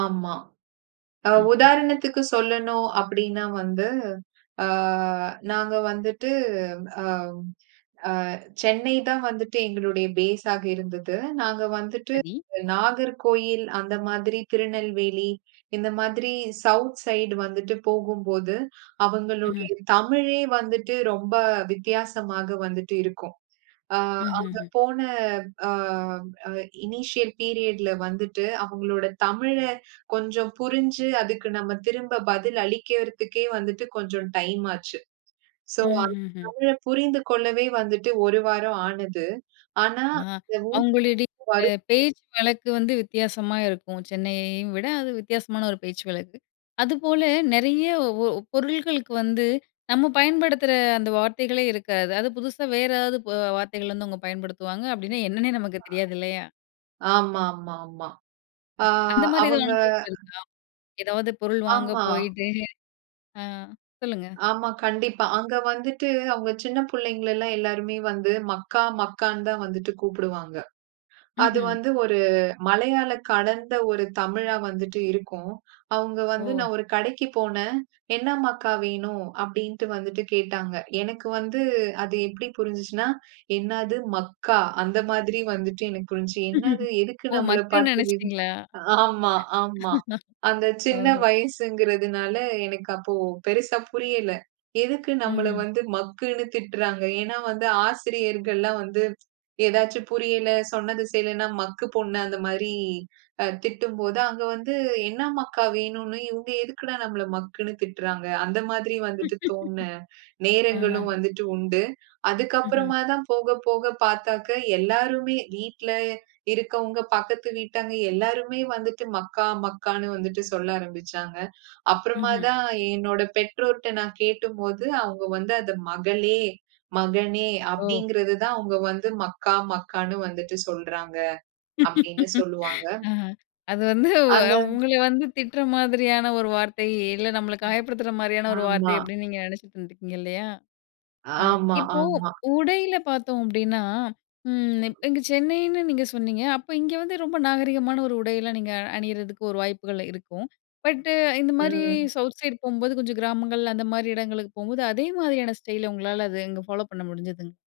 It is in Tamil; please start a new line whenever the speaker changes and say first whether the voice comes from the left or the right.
right: ஆமா. அ
left: ம்ஹ்ம்.
right: உதாரணத்துக்கு சொல்லணும் அப்டின்னா வந்து, ஆ நாங்க வந்துட்டு அ அ சென்னை தான் வந்துட்டு எங்களுடைய பேஸா இருந்தது. நாங்க வந்துட்டு
left: சரி.
right: நாகர்கோயில் அந்த மாதிரி திருநெல்வேலி இந்த மாதிரி சவுத் சைட் வந்துட்டு போகும்போது அவங்களுடைய
left: ம்ஹ்ம்.
right: தமிழே வந்துட்டு ரொம்ப வித்தியாசமாக வந்துட்டு இருக்கும். ஆ அங்க
left: ம்ஹ்ம்.
right: போன அ அ இனிஷியல் பீரியட்ல வந்துட்டு அவங்களோட தமிழே கொஞ்சம் புரிஞ்சு அதுக்கு நம்ம திரும்ப பதில் அளிக்கறதுகே வந்துட்டு கொஞ்சம் டைம் ஆச்சு. சோ, அந்த
left: ம்ஹ்ம்.
right: தமிழ புரிந்து கொள்ளவே வந்துட்டு 1 வாரம் ஆனது. ஆனா,
left: ஆ. அவங்களுடைய
right: [unintelligible] வரும்.
left: பேச்சு வழக்கு வந்து வித்தியாசமா இருக்கும், சென்னையையும் விட அது வித்தியாசமான ஒரு பேச்சு வழக்கு. அதுபோல நெறைய ஓ பொருள்களுக்கு வந்து நம்ம பயன்படுத்துற அந்த வார்த்தைகளே இருக்காது. அது புதுசா வேற ஏதாவது பொ வார்த்தைகள்லருந்து அவங்க பயன்படுத்துவாங்க. அப்டின்னா என்னன்னே நமக்கு தெரியாது இல்லையா?
right: ஆ ஆமாமாமா. ஆ
left: அந்த மாரி ஏதாது
right: அவங்க
left: அனுபவம் இருக்கா? ஏதாது பொருள் வாங்க
right: ஆமா.
left: போயிட்டு ஆ சொல்லுங்க.
right: ஆமா, கண்டிப்பா. அங்க வந்துட்டு அவங்க சின்ன புள்ளைங்களலா எல்லாருமே வந்து மக்கா மக்கான்னு தான் வந்துட்டு கூப்புடுவாங்க. அது
left: ம்ஹ்ம்.
right: வந்து ஒரு மலையாள கலந்த ஒரு தமிழா வந்துட்டு இருக்கும். அவங்க வந்து
left: ஒ!
right: நான் ஒரு கடைக்கு போனேன். "என்ன மக்கா வேணும்" அப்டின்ட்டு வந்துட்டு கேட்டாங்க. எனக்கு வந்து அது எப்டி புரிஞ்சுச்சுன்னா, என்னது மக்கா அந்த மாதிரி வந்துட்டு எனக்கு புரிஞ்சு. என்னது எதுக்கு
left: ஓ!
right: நம்மளப்
left: மக்குன்னு
right: பார்த்து விம்
left: நெனைச்சிட்டீங்களா?
right: ஆமா, ஆமா. அந்த சின்ன
left: ஓஹோ!
right: வயசுங்குறதுனால எனக்கு அப்போ பெருசா புரியல. எதுக்கு நம்மள
left: ம்ஹ்ம்.
right: வந்து மக்குன்னு திட்டுறாங்க. ஏனா, வந்து ஆசிரியர்கள்லாம் வந்து ஏதாச்சு புரியல. சொன்னது செய்யலன்னா, மக்கு பொண்ணு அந்த மாரி அ திட்டும்போது அங்க வந்து என்ன மக்கா வேணுன்னு இவங்க எதுக்குடா நம்மள மக்குன்னு திட்டுறாங்க. அந்த மாதிரி வந்துட்டு தோன்ன
left: ஆஹ.
right: நேரங்களும் வந்துட்டு உண்டு. அதுக்கு
left: ம்ஹ்ம்.
right: அப்புறமா தான் போக போக பாத்தாக்க எல்லாருமே வீட்ல இருக்கவங்க பக்கத்து வீட்டாங்க எல்லோருமே வந்துட்டு மக்கா, மக்கான்னு வந்துட்டு சொல்ல ஆரம்பிச்சாங்க. அப்புறமா
left: ம்ஹ்ம்.
right: தான் என்னோட பெற்றோர்ட்ட நான் கேட்டும்போது அவங்க வந்து அத மகளே, மகனே
left: ஓ!
right: அப்டிங்ககிறது தான் அவங்க வந்து மக்கா மக்கான்னு வந்துட்டு சொல்றாங்க அப்டின்னு சொல்வாங்க.
left: ஆ அது வந்து
right: அத
left: உங்கள வந்து திட்டுற மாதிரியான ஒரு வார்த்தை இல்ல நம்மள
right: அ.
left: காயப்படுத்துற மாரியான ஒரு வார்த்தை
right: ஆமா.
left: அப்டின்னு நீங்க நெனைச்சிட்டு இருந்துருக்கீங்க இல்லையா? ஆ
right: ஆமா,
left: இப்போ
right: ஆமா.
left: உடையில பார்த்தோம் அப்டின்னா, ம், இங்க சென்னைன்னு நீங்க சொன்னீங்க, அப்ப இங்க வந்து ரொம்ப நாகரீகமான ஒரு உடையில நீங்க அணியிறதுக்கு ஒரு வாய்ப்புகள் இருக்கும். பட் இந்த மாரி
right: ம்.
left: சவுத் சைட் போம்போது கொஞ்சம் கிராமங்கள் அந்த மாரி இடங்களுக்கு போம்போது அதே மாதிரியான ஸ்டைல் உங்களால அது அங்க ஃபாலோ ஃபாலோ பண்ண முடிஞ்சுதுங்க.